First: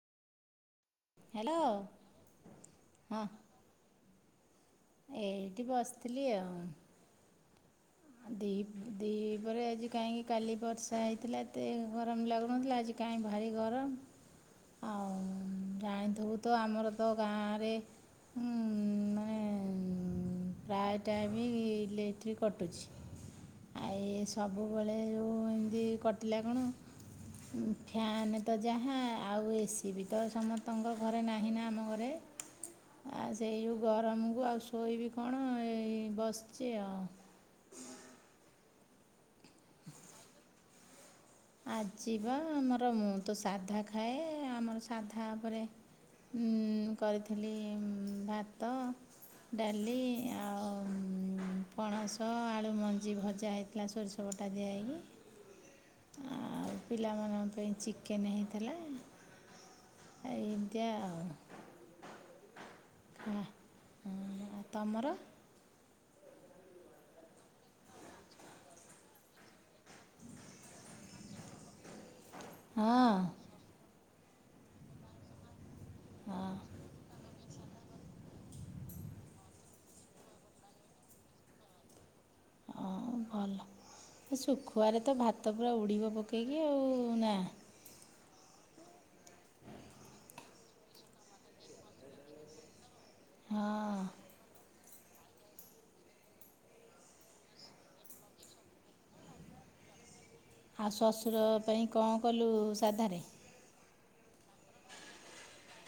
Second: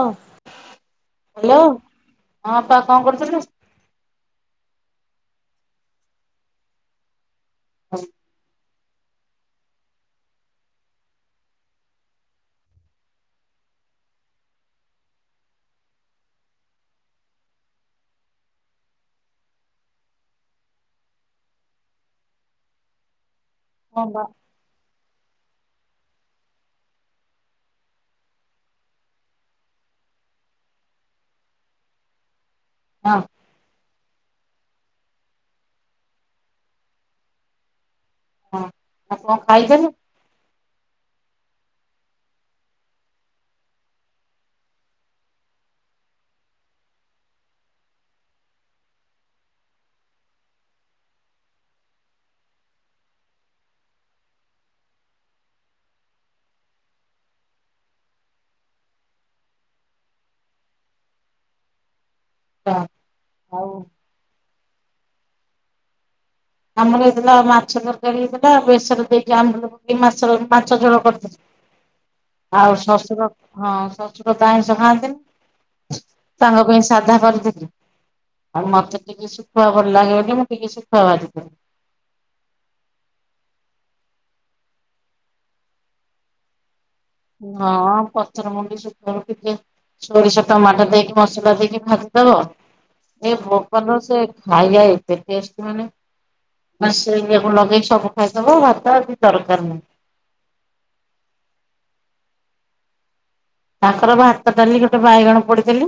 ଅ hello hello ହଁ ଅପା କଁ ହଁ କରୁଥିଲୁ? ଏଇଠି ବସିଥିଲି ଆଉ। [inaudible] ଆଁ ଦିପ୍ ଦିପହରେ ଆଜି କାହିଁକି କାଲି ବର୍ଷା ହେଇଥିଲା ଏତେ ଗରମ ଲାଗୁନଥିଲା ଆଜି କାଇଁ ଭାରି ଗରମ। ଆଉଁ ଜାଣିଥିବୁ ତ ଆମର ତ ଗାଆଁରେ ହୁଁ ପ୍ରାୟ ଟାଇମି ଲେକଟ୍ରୀ କଟୁଛି। ଆ ହଁ ବା ଇଏ ସବୁବେଳେ ଯୋଉଁ ଏମତି କଟିଲା କଣ ଉଁ ଫ୍ୟାନେ ତ ଯାହା ଆଉ ଏସି ବି ତ ସମତଙ୍କ ଘରେ ନାହିଁ ନା ଆମ ଘରେ। ଅଁ ଆଉ ସେଇ ଯୋଉ ଗରମୁକୁ ଆଉ ଶୋଇବି କଣ ଏଇ ବସିଚି ଆଉ। ହଁ ଆଉ କଁ ଖାଇଥେନୁ? ଆଜି ବା ଆମର ମୁଁ ତ ସାଧା ଖାଏ ଆମର ସାଧା ଓପେରେ ହୁଁ କରିଥିଲି ଉଁ ଭାତ ଡାଲି ଆଉଁ ପଣସ ଆଳୁ ମଞ୍ଜି ଭଜା ହେଇ କିଲା ସୋରିଷ ବଟା ଦିଆ ହେଇକି। ଆଉ ପିଲାମାନଙ୍କ ପେଇଁ ଚିକେନେ ହେଇଥେଲା। ଆ ଏମତିଆ ଆଉ। [unintelligible] ହଁ ଆଉ ହଁ ତମର। ଆମର ହେଇଥିଲା ମାଛ ତରକାରୀ ହେଇଥିଲା ବେସରେ ଦେଇକି ଆମ୍ବୁଲ ପ କେଇ ମାଛ ଝୋ ମାଛ ଝୋଳ କର [inaudible] ଆଉ ହଁ ଶଶୁର ହଁ ଶଶୁର ତ ଆଇଁଷ ଖାଆନ୍ତିନି। ହଁ ତାଙ୍କ ପେଇଁ ସାଧା କରିଥିଲି ଆଉ ମତେ ଟିକେ ଶୁଖୁଆ ଭଲ ଲାଗେ ବୋଲି ମୁଁ ଟିକେ ଶୁଖୁଆ ଭାଜିଥିଲି। ହଁ ଭଲ ତ ସେ ଶୁଖୁଆରେ ତ ଭାତ ପୁରା ଉଡିବ ପ କେଇକି ଆଉ ନା ହଁ ପଥରମୁଣ୍ଡି ଶୁ [unintelligible] ସୋରିଷ ଟମାଟୋ ଦେଇକି ମସଲା ଦେଇକି ଭାଜିଦବ। ଏ ହଁ ବୋପା ଲୋ ସେ ଖାଇଯାଏ। ଏ ଟେଷ୍ଟ ମାନେ ନା ସେଇଆକୁ ଲଗେଇ ସବୁ ଖାଇଦବ ଭାତ ଆଉ କିଛି ଦରକାର ନାହିଁ। ଆଉ ଶ୍ୱଶୁର ପାଇଁ କଁ କଲୁ ସାଧାରେ? ତାଙ୍କର ଭାତ ଡାଲି ଗୋଟେ ବାଇଗଣ ପୋଡିଦେଲି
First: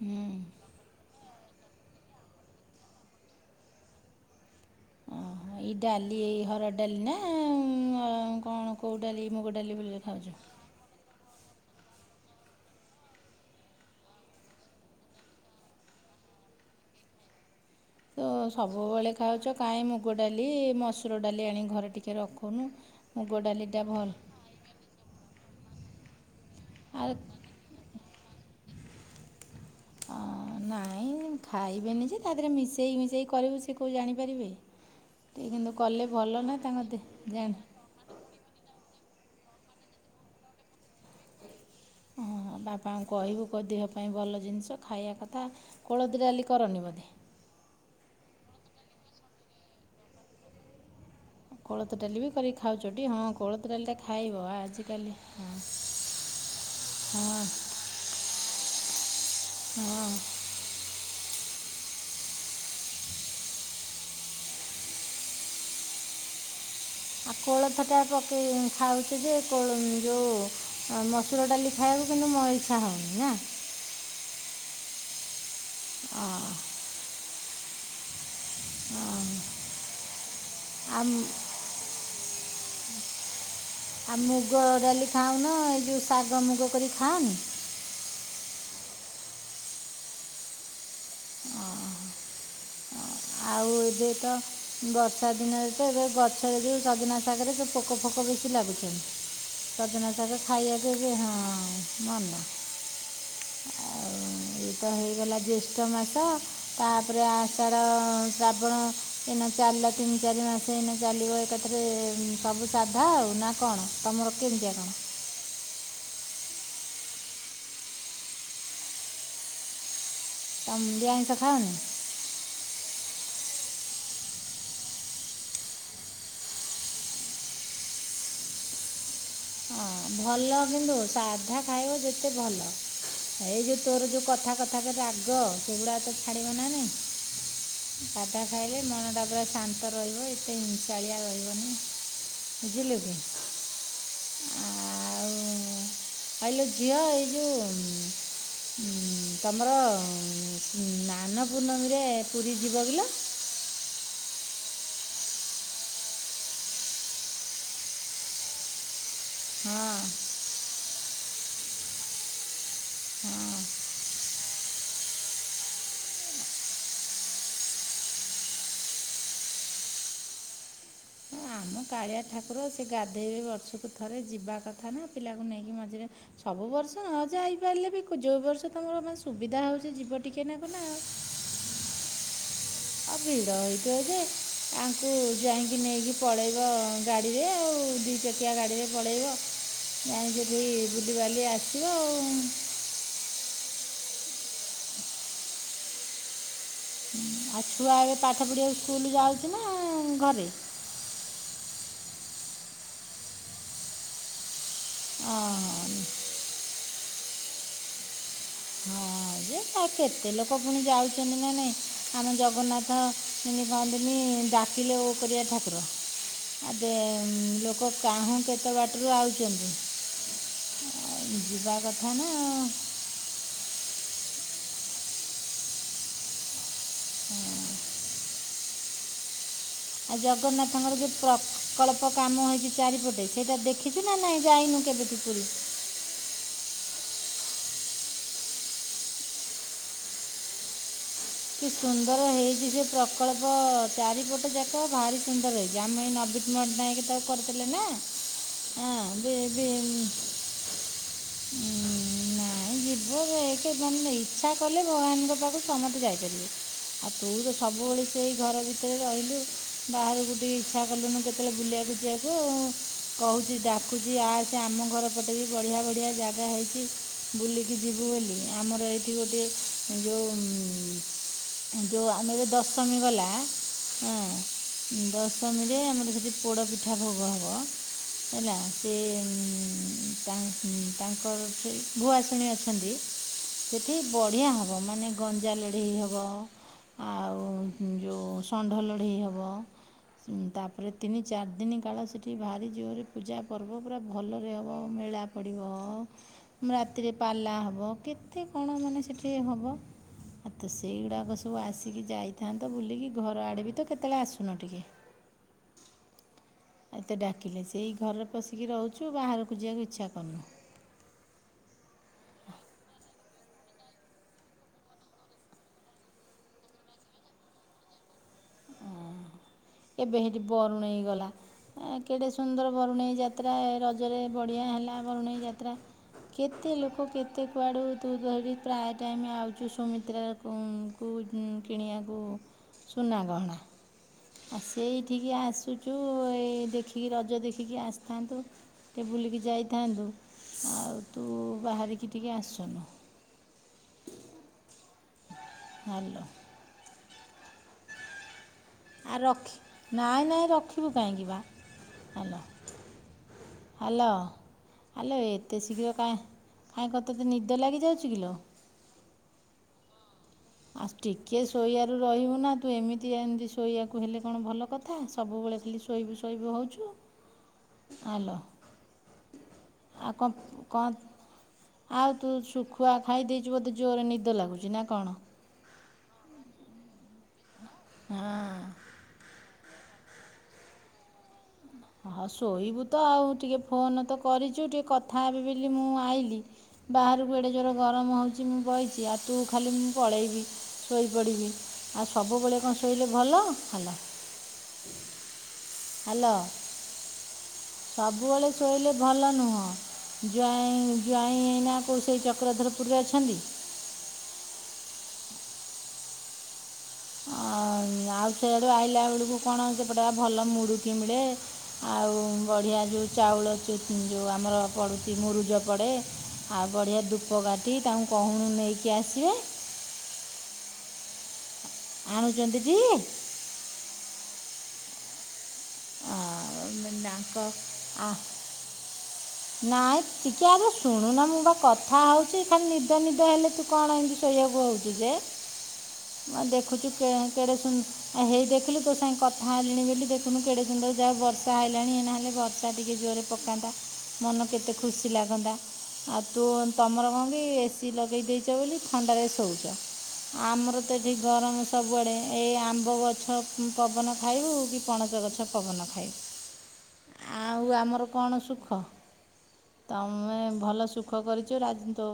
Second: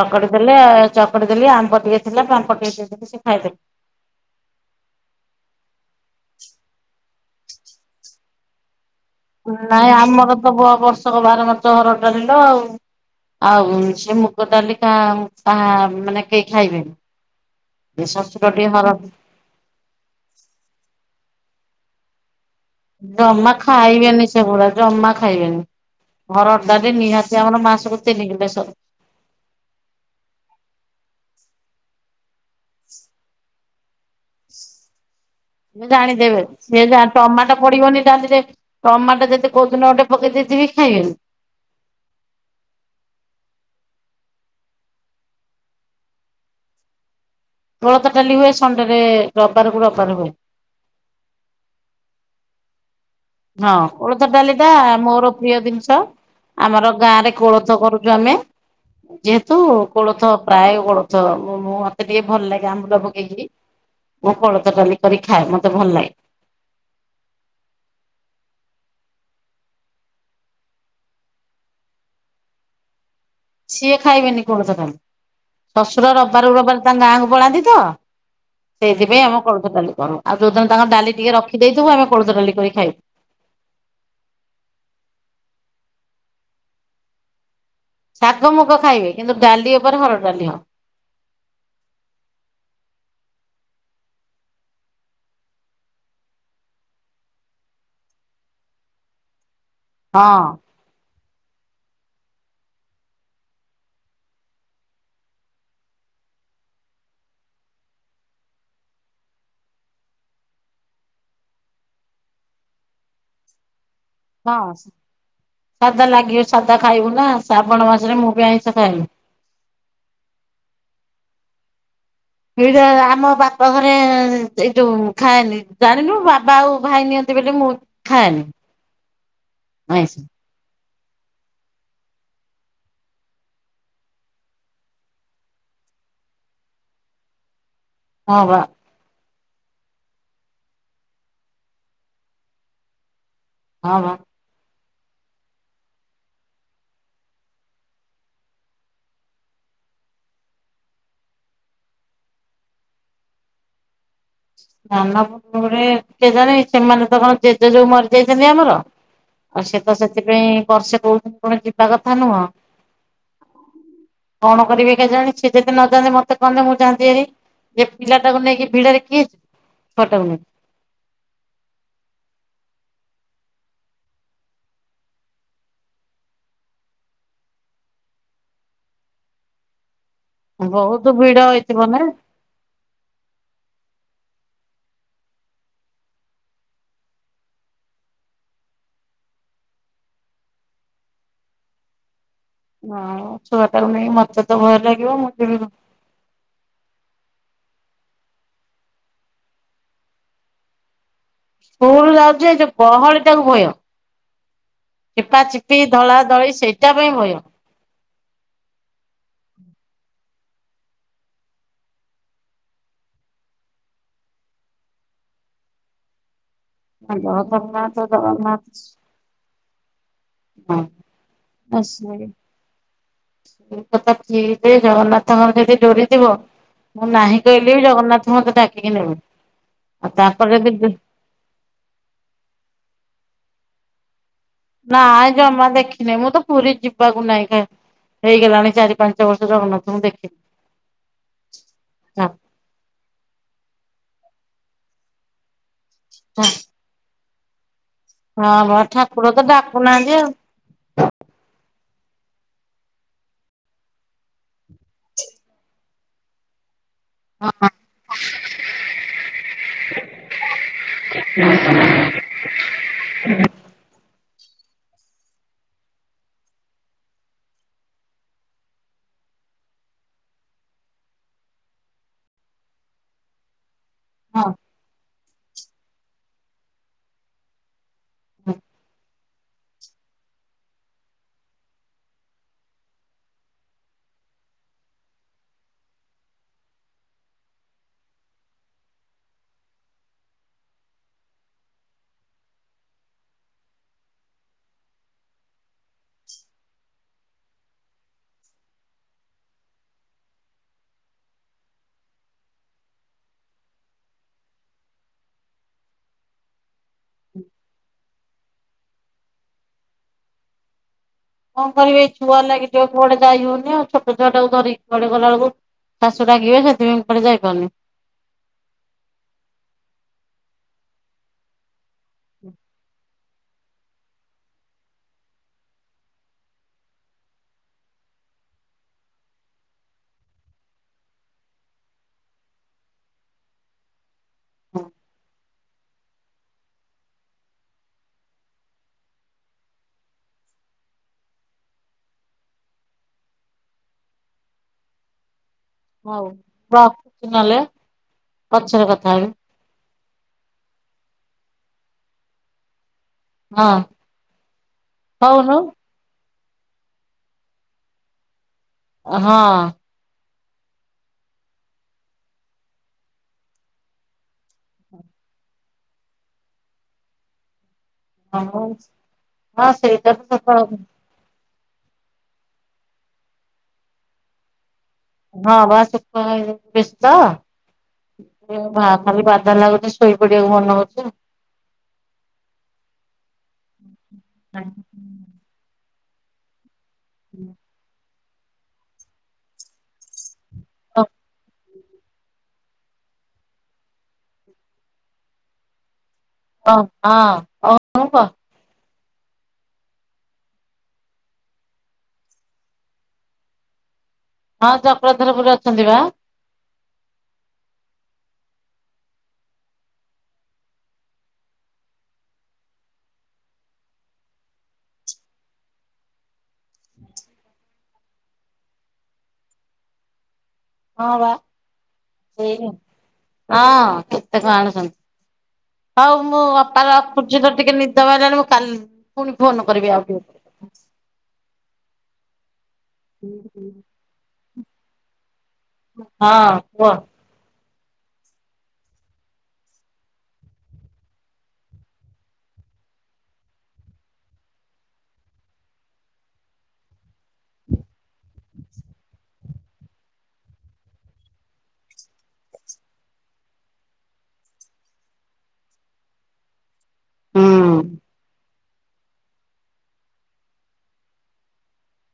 ହୁଁ ଦେଲେ ଚ ଚକଡିଦେଲି ଆମ୍ବ ଟିକେ ଥିଲା ପାମ୍ପଡ ଟିକେ ଦେଇଦେଲି ସେ ଖାଇଦେଲ ଓହ ଏଇ ଡାଲି ଏଇ ହରଡ଼ ଡାଲି ନା ଉଁ କଣ? କଉ ଡାଲି। ମୁଗ ଡାଲି ନାଇଁ ବୋଲି ଖାଉଛୁ ଆମର ତ ବର୍ଷକ ବ ବାର ମାଛ ହରଡ଼ ଡାଲି ଲୋ ଆଉ। ଆଉ ସେ ମୁଗ ଡାଲିି କା କାହା ମାନେ କେହି ଖାଇବେନି। ଏ ତ ଶଶୁର ଟିକେ ହର ସବୁବେଳେ ଖାଉଛ କାହିଁ ମୁଗ ଡାଲି ମସୁର ଡାଲି ଆଣିିକ ଘରେ ଟିକେ ରଖୁନୁ। ମୁଗ ଜମା ଡାଲିଟା ଭଲ ଖାଇବେନି ସେ ଗୁରା ଜମା ଖାଇବେନି। ହରଡ଼ ଡାଲି ଆଉ ନିହାତି ଆମର ମାସକୁ ତିନି କିଲେ ସ ଅ ନାଇଁ ଖାଇବେନି ଯେ ତା ଦେହରେ ମିଶେଇ ମିଶେଇ କରିବୁ ସେ କଉ ଜାଣିପାରିବେ। ଟିକେ କିନ୍ତୁ କଲେ ଭଲ ଜାଣିଦେବେ ନା ତାଙ୍କ ସେ ଦେହ ଯା ଟମାଟୋ ଜାଣି ପଡିବନି ତା ଧେରେ ଟମାଟୋ ଯଦି କଉଦିନ ଗୋଟେ ପକେଇ ଦେଇଥିବି ଖାଇବେନି। ହଁ ବାପାଙ୍କୁ କହିବୁ କ ଦେହ ପାଇଁ ଭଲ ଜିନିଷ ଖାଇବା କଥା। କୋଳଥ ଡାଲି କରନି ବୋଧେ। କୋଳଥ ଡାଲି ହୁଏ ସଣ୍ଡେରେ ରବିବାରକୁ ରବିବାର ହୁଏ। କୋଳଥ ଡାଲି ବି କରିକି ଖାଉଛ ଟି ହଁ। କୋଳଥ ହଁ ଡାଲିଟା କୋଳଥ ଖାଇବ ତାଲି ଟା ଆଜିକାଲି ମୋର ହଁ ପ୍ରିୟ ଜିନିଷ। ଆମର ଗାଁରେ ହଁ କୋଳଥ କରୁଚୁ ଆମେ ଯେହେତୁ ହଁ କୋଳଥ। ପ୍ରାୟେ କୋଳଥ ମୁଁ ମୁଁ ମତେ ଟିକେ ଭଲ ଲାଗେ ଆମ୍ବୁଲ ପକେଇକିରି। ମୁଁ କୋଳଥ ଡାଲି କରି ଖାଏ ମତେ ଭଲ ଲାଗେ। ଆଉ କୋଳଥଟା ପକେଇ ଖାଉଚୁ ଯେ କୋଳ ଯଉ ଆ ମ ମସୁର ଡାଲି ଖାଇବାକୁ କିନ୍ତୁ ମ ଇଚ୍ଛା ହଉନି ନା। ସିଏ ଖାଇବେନି କୋଳଥ ଡାଲି ଶଶୁର ରବବାର କୁ ରବବାର ତାଙ୍କ ଗାଁକୁ ପଳାନ୍ତି ତ ହଁ ସେଇଥିପାଇଁ ଆମ କଳୋଥ ଡାଲି କରୁ ଆଉ ଯୋଉଦିନ ତାଙ୍କ ଡାଲି ଆଉ ଟିକେ ର ରଖି ଦେଇଥିବୁ ଆମେ କୋଳଥ ଡାଲି କରି ଖାଈବୁ। ଆଉ ମୁଗ ଡାଲି ଖାଉନ ଏ ଯଉ ଶାଗ ମୁଗ କରି ଖାଅନି। ଶାଗ ମୁଗ ଖାଇବେ କିନ୍ତୁ ଡାଲି ଉପରେ ହରଡ଼ ଡାଲି ହବ। ଓ ହ ଅ ଆଉ ଏବେ ତ ବର୍ଷା ଦିନରେ ତ ଏବେ ଗଛରେ ଯଉ ସଜନା। ଶାଗରେ ସେ ପୋକ ଫୋକ ବେଶି ଲାଗୁଚନ୍ତି ସଜନା ଶାଗ ହଁ ଖାଇ ହଁ ମନ। ଆଉ ଏଇ ତ ହେଗଲା ଜିୟଷ୍ଟ ମାସ ତାପରେ ଆଷାଢ। ହଁ ଶ୍ରାବଣ ଏଇନା ଚାଲିଲା ତିନି ଚାରି ମାସ ଏଇନା ଚାଲିବ ଏକାଥରେ ସବୁ ସାଧା ଆଉ ନା କଣ ତମର ହଁ କେମିତିଆ କ'ଣ ସାଧା ଲାଗିବ ସାଧା ଖାଇବୁ ନା ଶ୍ରାବଣ ମାସରେ ମୁଁ ବି ଆଇଁଷ ଖାଏନି। ତମ ବି ଆଇଁଷ ଖାଅନି। ଏଇଟା ଆମ ବାପା ଘରେ ଏଇ ଯୋଉ ଖାଏନି ଜାଣିନୁ ବାବା ଆଉ ଭାଇ ନିଅନ୍ତି ବୋଲି ମୁଁ ଖାଏନି। ହଁ ଆଇଁଷ ଭଲ କିନ୍ତୁ ସାଧା ଖାଇବ ଯେତେ ଭଲ। ଏଇ ଯୋଉ ତୋର ଯୋଉ କଥା କଥା କେ ରାଗ ସେଗୁଡା ତ ଛାଡ଼ିବ ନା ନାଇଁ। ହଁ ସାଧା ବା ଖାଇଲେ ମନଟା ପୁରା ଶାନ୍ତ ରହିବ ଏତେ ହିଂସାଳିଆ ରହିବନି ବୁଝିଲୁ କି। ହଁ ଭ ଆଉ ଆଇଲୋ ଝିଅ ଏଇ ଯଉ ଉଁ ତମର ଉଁ ନାନ ପୂର୍ଣ୍ଣମୀରେ ପୁରୀ ଯିବ ବେଲେ ମନ ପୂର୍ଣିମାରେ କେଜାଣି ସେମାନଙ୍କର ଜେଜେ ଯୋଉ ମରିଯାଇଚନ୍ତି ଆମର ଆଉ ସେ ତ ହଁ ସେଥିପାଇଁ ବର୍ଷେ କହୁଚନ୍ତି କଣ ଯିବା କଥା ନୁହଁ କଣ କରିବେ କେ ଳଜାଣି ସିଏ ଯେଦି ନ ଯାନ୍ତି ମତେ କହନ୍ତେ ମୁଁ ଯାନ୍ତି ହେରି। ଏ ପିଲା ଟାକୁ ନେଇକି ଭିଡରେ କିଏ ଯିବ। ସଟଉନି। ହଁ ଆମ କାଳିଆ ଠାକୁର ସେ ଗାଧୋଇବେ ବର୍ଷକୁ ଥରେ ଯିବା କଥା ନା ପିଲାକୁ ନେଇକି ମଝିରେ ସବୁ ବର୍ଷ ନ ଯାଇ ପାରିଲେ ବି ଯୋଉ ବର୍ଷ ତମର ମାନେ ସୁବିଧା ହଉଛି ଯିବ। ଟିକେ ନାକୁ ନା ଆଉ ବହୁତୁ ଭିଡ ହେଇଥିବ ନା। ଆ ଭିଡ଼ ହେଇଥିବ ଯେ ଆଙ୍କୁ ଜ୍ବାଇଁଙ୍କି ନେଇକି ପଳେଇବ ଗାଡ଼ିରେ ଆଉ ଦି ଚକିଆ ଗାଡ଼ିରେ ପଳେଇବ। ଯାଇଁ ସେଠି ବୁଲିିବାଲି ଆସିବ ଆଉ। ନାଁ ଛୁଆଟାକୁ ନେଇ ମତେ ତ ଭୟ ଲାଗିବ ମୁଁ ଯିବି କଁ। ଉଁ ଆଉ ଛୁଆ ଏବେ ପାଠ ପଢ଼ିଆକୁ ସ୍କୁଲୁ ଯାଉଚି ନା ଘରେ। କୁଲୁ ଯାଉଚି ଏ ଯୋଉ ଗହଳି ତାକୁ ଭୟ। ଚିପା ଚିପି ଧଳା ଧଳି ସେଇଟା ପାଇଁ ଭୟ। ହଁ ଯେ ତା କେତେ ଲୋକ ପୁଣି ଯାଉଛନ୍ତି ନା ନାଇଁ ଆମେ ଜଗନ୍ନା ଥ [unintelligible] ନ୍ତିନି ଡାକିଲେ ଓ କରିଆ ଠାକୁର। ହ ଆ ଦେ ଉଁ ଲୋକ କାହୁଁ କେତେ ବାଟରୁ ଆଉଚନ୍ତି। ହଁ ଆ କଥା ସରି। ନା ଆଉ ଏ କଥା ଠି ଯେ ଜଗନ୍ନାଥଙ୍କର ଯେଦି ଡୋରିଥିବ ମୁଁ ନାହିଁ କହିଲି ବି ଜଗନ୍ନାଥ ମୋତେ ଡାକିକି ନେବେ। ଆଉ ଆ ତାଙ୍କର ଯଦି ଜଗନ୍ନାଥଙ୍କର ଯୋ ପ୍ରକଳ୍ପ କାମ ହେଇଚି ଚାରିପଟେ ସେଇଟା ଦେ ଖିଚୁ ନା ନାଇଁ ଯାଇନୁ କେବେଠୁ ପୁରୀ? ନା ଦେଖିନି ମୁଁ ତ ପୁରୀ ଯିବାକୁ ନାଇଁ କାଁ ହେଇଗଲାଣି ଚାରି ପାଞ୍ଚ ବର୍ଷ ଜଗନ୍ନାଥଙ୍କୁ ଦେଖି [unintelligible] କି ସୁନ୍ଦର ହେଇଚି ସେ ପ୍ରକଳ୍ପ ଚାରିପଟ ଯାକ ଭାରି ସୁନ୍ଦର ହେଇଚି ଆମେ ନବୀନ ପଟ୍ଟନାୟକ ତାକୁ କରିଥିଲେ ନା। ବା ହଁ ଠାକୁର [unintelligible] ତ ଉଁ -ଉଁ ଡାକୁନାହାନ୍ତି ନା ନାଇଁ ଯିବୁ ଦେଖେ ମାନେ ଇଚ୍ଛା କଲେ ଭଗବାନଙ୍କ ପାଖକୁ ସମସ୍ତେ ଯାଇପାରିବେ। ଆଉ ତୁ ତ ଆଉ ସବୁବେଳେ ସେଇ ଘର ଭିତରେ ରହିଲୁ ବାହାରକୁ ଟିକେ ଇଚ୍ଛା କଲୁନୁ କେ ତେରେ ବୁଲିଆକୁ ଯିଆ [inaudible] କହୁଚି ଡାକୁଚି ଆସେ ଆମ ଘର ପଟେ ବି ବଢିଆ ବଢିଆ ଜାଗା ହେଇଚି। ବୁଲିକି ଯିବୁ ବୋଲି ଆମର ଏଇଠି ଗୋଟିଏ ଯୋଉଁ ଉଁ-ଉଁ-ଉଁ ଯୋଉ ଆମେ ଏବେ ଦଶମୀ ଗଲା ଏଁ ହଁ ଦଶମୀରେ ଆମର ସେଠି ପୋଡ଼ପିଠା ଭୋଗ ହବ। ହଁ। ହେଲା ସେ ଉଁ- ଉଁ- ଉଁ ତାଙ୍କର ସେଇ ଭୁଆଶୁଣୀ ଅଛନ୍ତି ସେଠି ବଢିଆ ହବ ମାନେ ଗଞ୍ଜା ଲ ଢ଼େଇ ହବ ଆଉ ଯୋଉଁ ଷଣ୍ଢ ଲଢ଼େଇ ହବ ଉଁ ତାପରେ ତିନି ଚାରି ଦିନି କାଳ ସେଠି ଭରି ଜୋରେ ପୂଜା ପର୍ବ ପୁରା ଭଲରେ ହବ ମେଳା ପଡ଼ିବ ରାତିରେ ପାଲା ହବ କେତେ କଣ ମାନେ ସେଠି ହବ। ଆ ତ ସେଇଗୁଡ଼ାକ ସବୁ ଆସିକି ଯାଇଥାନ୍ତ ବୁଲିକି ଘର ଆଡ଼େ ତ କେତେଳେ ଆସୁନ ଟିକେ। ଏତେ ଡାକିଲେ। ସେଇ ଘରେ ପଶିକି ରହୁଚୁ ବାହାରକୁ ଯିବାକୁ ଇଚ୍ଛା କରୁନୁ। କଣ କରିବି, ଏଇ ଛୁଆ ଲାଗି ଟିକେ କୁଆଡେ ଯାଇ ହଉନି ଆଉ ଛୋଟ ଛୁଆଟାକୁ ଧରିିକି କୁଆଡ଼େ ଗଲା ବେଳକୁ ଶାଶୁ ରାଗିବେ ସେଥିପାଇଁ କୁଆଡ଼େ ଯାଇପାରୁନି। [unintelligible] ଏବେ ହେଇଠି ବରୁଣେଇ ଗଲା। ଏଁ କେଡ଼େ ସୁନ୍ଦର ବରୁଣେଇ ଯାତ୍ରା, ରଜରେ ବଢ଼ିଆ ହେଲା ବରୁଣେଇ ଯାତ୍ରା। କେତେ ଲୋକ କେତେ କୁଆଡ଼ୁ ତୁ ତ ହେଇଟି ପ୍ରାୟ ଟାଇମ୍ ଆଉଚୁ ସୁମିତ୍ରା କୁ କୁ କିଣିବାକୁ ସୁନାଗହଣା। ଆଉ ସେଇଠିକି ଆସୁ ଚୁ-ଉ-ଉ ଏଇ ଦେଖିକି ରଜ ଦେଖିକି ଆସିଥାନ୍ତୁ। ଟିକେ ବୁଲିକି ଯାଇଥାନ୍ତୁ। ଆଉ ତୁ ବାହାରିକି ଟିକେ ଆସୁନୁ। ହ୍ୟାଲୋ ହଉ [inaudible] ନହେଲେ। ପଛରେ କଥା ଆ ହେବି ରଖ୍, ନାଇଁ ନାଇଁ ରଖିବୁ କାହିଁକି ବା? ହ୍ୟାଲୋ। ହଁ ହ୍ୟାଲୋ, ହ୍ୟାଲୋ ହଉନୁ ଏତେ ଶୀଘ୍ର କାଇଁ ହାଁ କଣ ତତେ ନିଦ ଲାଗିଯାଉଛି କିଲୋ? ହଁ। ଆଉ ଟିକିଏ ଶୋଇବାରୁ ରହିବୁ ନା, ତୁ ଏମିତି ଏମିତି ଶୋଇବାକୁ ହେଲେ କଣ ଭଲ କଥା, ସବୁବେଳେ ଖାଲି ଶୋଇବୁ ଶୋଇବୁ ହଉଚୁ। ହଁ ଆଉ ସେଇଟା ତ କ'ଣ ସତ କଥା। କ'ଣ ଆଉ ତୁ ଶୁଖୁଆ ଖାଇ ଦେଇଛୁ ବୋଧେ ଜୋରରେ ନିଦ ଲାଗୁଛି ନା କଣ? ହଁ ବା ଶୁଖୁଆ ଖାଇ [inaudible] ତ ହଁ [inaudible] ଖାଲି ବାଧା ଲାଗୁଛି, ଶୋଇ ପଡିବାକୁ ମନ ହଉଛି ଆଉ। ହଁ ଶୋଇବୁ ତ ଆଉ ଟିକେ ଫୋନ୍ ତ କରିଛୁ ଟିକେ କଥା ହେବି ବି ଲି ମୁଁ ଆଇଲି ବାହାରକୁ ଏଡ଼େ ଜୋର ଗରମ ହଉଛି, ମୁଁ ବଇଛି ଆ ତୁ ଖାଲି ମୁଁ ପଳେଇବି। ଶୋଇପଡ଼ିବି, ଆଉ ସବୁବେଳେ କଣ ଶୋଇଲେ ଭଲ? ହ୍ୟାଲୋ। ହ୍ୟାଲୋ? ଓ ହଁଅ ଓ। ସବୁବେଳେ ଶୋଇଲେ ଭଲ ନୁହଁ, ଜ୍ୱାଇଁ ଜ୍ବାଇଁ ଏଇନା କୋଉ ସେଇ ଚକ୍ରଧରପୁରରେ ଅଛନ୍ତି? ହଁ, ଚକ୍ରଧରପୁରେ ଅଛନ୍ତି ବା। ଆଉ ଆଉ ସେଆଡ଼ୁ ଆଇଲା ବେଳକୁ କଣ ସେପଟେ ପା ଭଲ ମୁଡୁକି ମିଳେ? ଆଉ ବଢ଼ିଆ ଯୋଉ ଚାଉଳ ଚୁ ଯୋଉ ଆମର ପଡ଼ୁଛି ମୁରୁଜ ପଡ଼େ। ଆଉ ବଢ଼ିଆ ଧୂପକାଠି, ତାଙ୍କୁ କହୁନୁ ନେଇକି ଆସିବେ। ହଁ ବା। ସେଇ ଆଣୁଛନ୍ତି କି? ହଁ, କେତେ କଣ ଆଣୁଛନ୍ତି। ହଉ ମୁଁ ଅପା ତାଙ୍କ ରଖୁଛି ମତେ ଟିକେ ନିଦ ମାଡ଼ିଲାଣି ମୁଁ କାଲ୍ ନାଇଁ ଟିକେ ଆଉ ଶୁଣୁନ ମୁଁ ବା କଥା ହଉଛି ଖାଲି ନିଦ ନିଦ ହେଲେ ତୁ କଣ ଏମିତି ଶୋଇବାକୁ ହଉଛୁ ଯେ, ମୁଁ ହଁ ଦେଖୁଛି କୁହ କେ କେଡ଼େ ସୁନ୍ ହେଇ ଦେଖିଲୁ ତୋ ସାଙ୍ଗେ କଥା ହେଲିଣି ବୋଲି ଦେଖୁନୁ କେଡେ ସୁନ୍ଦର ଯା ବର୍ଷା ଆଇଲାଣି ଏଇନେ ହେଲେ ବର୍ଷା ଟିକେ ଜୋରରେ ପକାନ୍ତା। ମନ କେତେ ଖୁସି ଲାଗନ୍ତା, ଆଉ ତୁ ତମର କଣ କି ଏସି ଲଗେଇ ଦେଇ ଛ ବୋଲି ଥଣ୍ଡାରେ ଶୋଉଛ। ଆମର ତ ଏଠି ଗରମ ସବୁଆଡେ। ଏଇ ଆମ୍ବ ଗଛ ପବନ ଖାଇବୁ କି ପଣସ ଗଛ୍ ଗଛ ପବନ ଖାଇବୁ। ଆଉ ହୁଁ। ଆମର କଣ ସୁଖ? ତମେ ଭଲ ସୁଖ କରିଛ ରାଜନ ତୁ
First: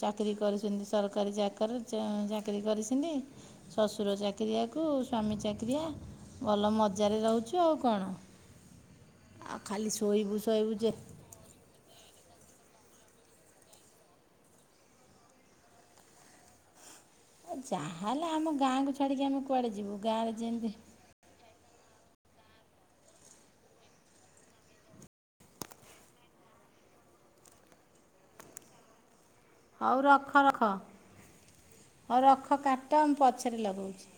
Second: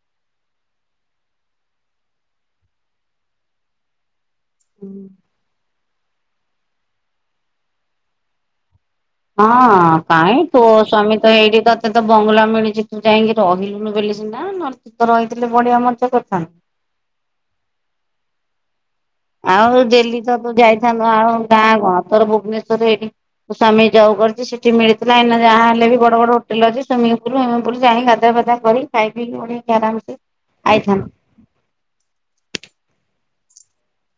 ଚାକିରୀ କରିଛନ୍ତି ସରକାରୀ ଚାକର। ସେ ଚାକିରୀ କରିସନ୍ତି, ଶ୍ୱଶୁର ଚାକି ଚାକିରିଆକୁ ସ୍ୱାମୀ ଚାକିରିଆ ଭଲ ମଜାରେ ରହୁଛୁ ଆଉ କଣ। ହଁ ଆଉ ଖାଲି ଶୋଇବୁ କାଇଁ ତୋ ଶୋଇବୁ ଯେ ସ୍ୱାମୀ ତ ଏଇଠି ତତେ ତ ବଙ୍ଗଲା ମିଳିଛି ତୁ ଯାଇକି ରହିଲୁନୁ ବୋଲି ସିନା, ନ ତୁ ତ ରହିଥିଲେ ବଢିଆ ମଜା କରିଥାନ୍ତୁ। ଯାହା ହେଲେ ଆମ ଗାଁକୁ ଛାଡ଼ିକି ଆମେ କୁଆଡେ ଆଉ ଯିବୁ ଡେଲି ତ ଗାଁରେ ତୁ ଯେନ୍ତି ଯାଇଥାନ୍ତୁ ଆଉ ଗାଁ କଣ ତୋର ଭୁବନେଶ୍ଵରରେ ଏଇଠି ସ୍ୱାମୀ ଜବ କରୁଛି ସେଠି ମିଳିଥିଲା ଏଇନା ଯାହା ହେଲେ ବି ବଡ ବଡ ହୋଟେଲ ଅଛି ସୁଇମିଙ୍ଗ ପୁଲ ଉଇମିଂ ପୁଲ୍ ଜାଇକି ଗାଧୁଆପାଧୁଆ କରିକି ଖାଇ ପିଇକି ପୁଣି ହଉ ରଖ ରଖ। ହଉ ରଖ କାଟ ମୁଁ ପଛରେ ଲଗଉଛି।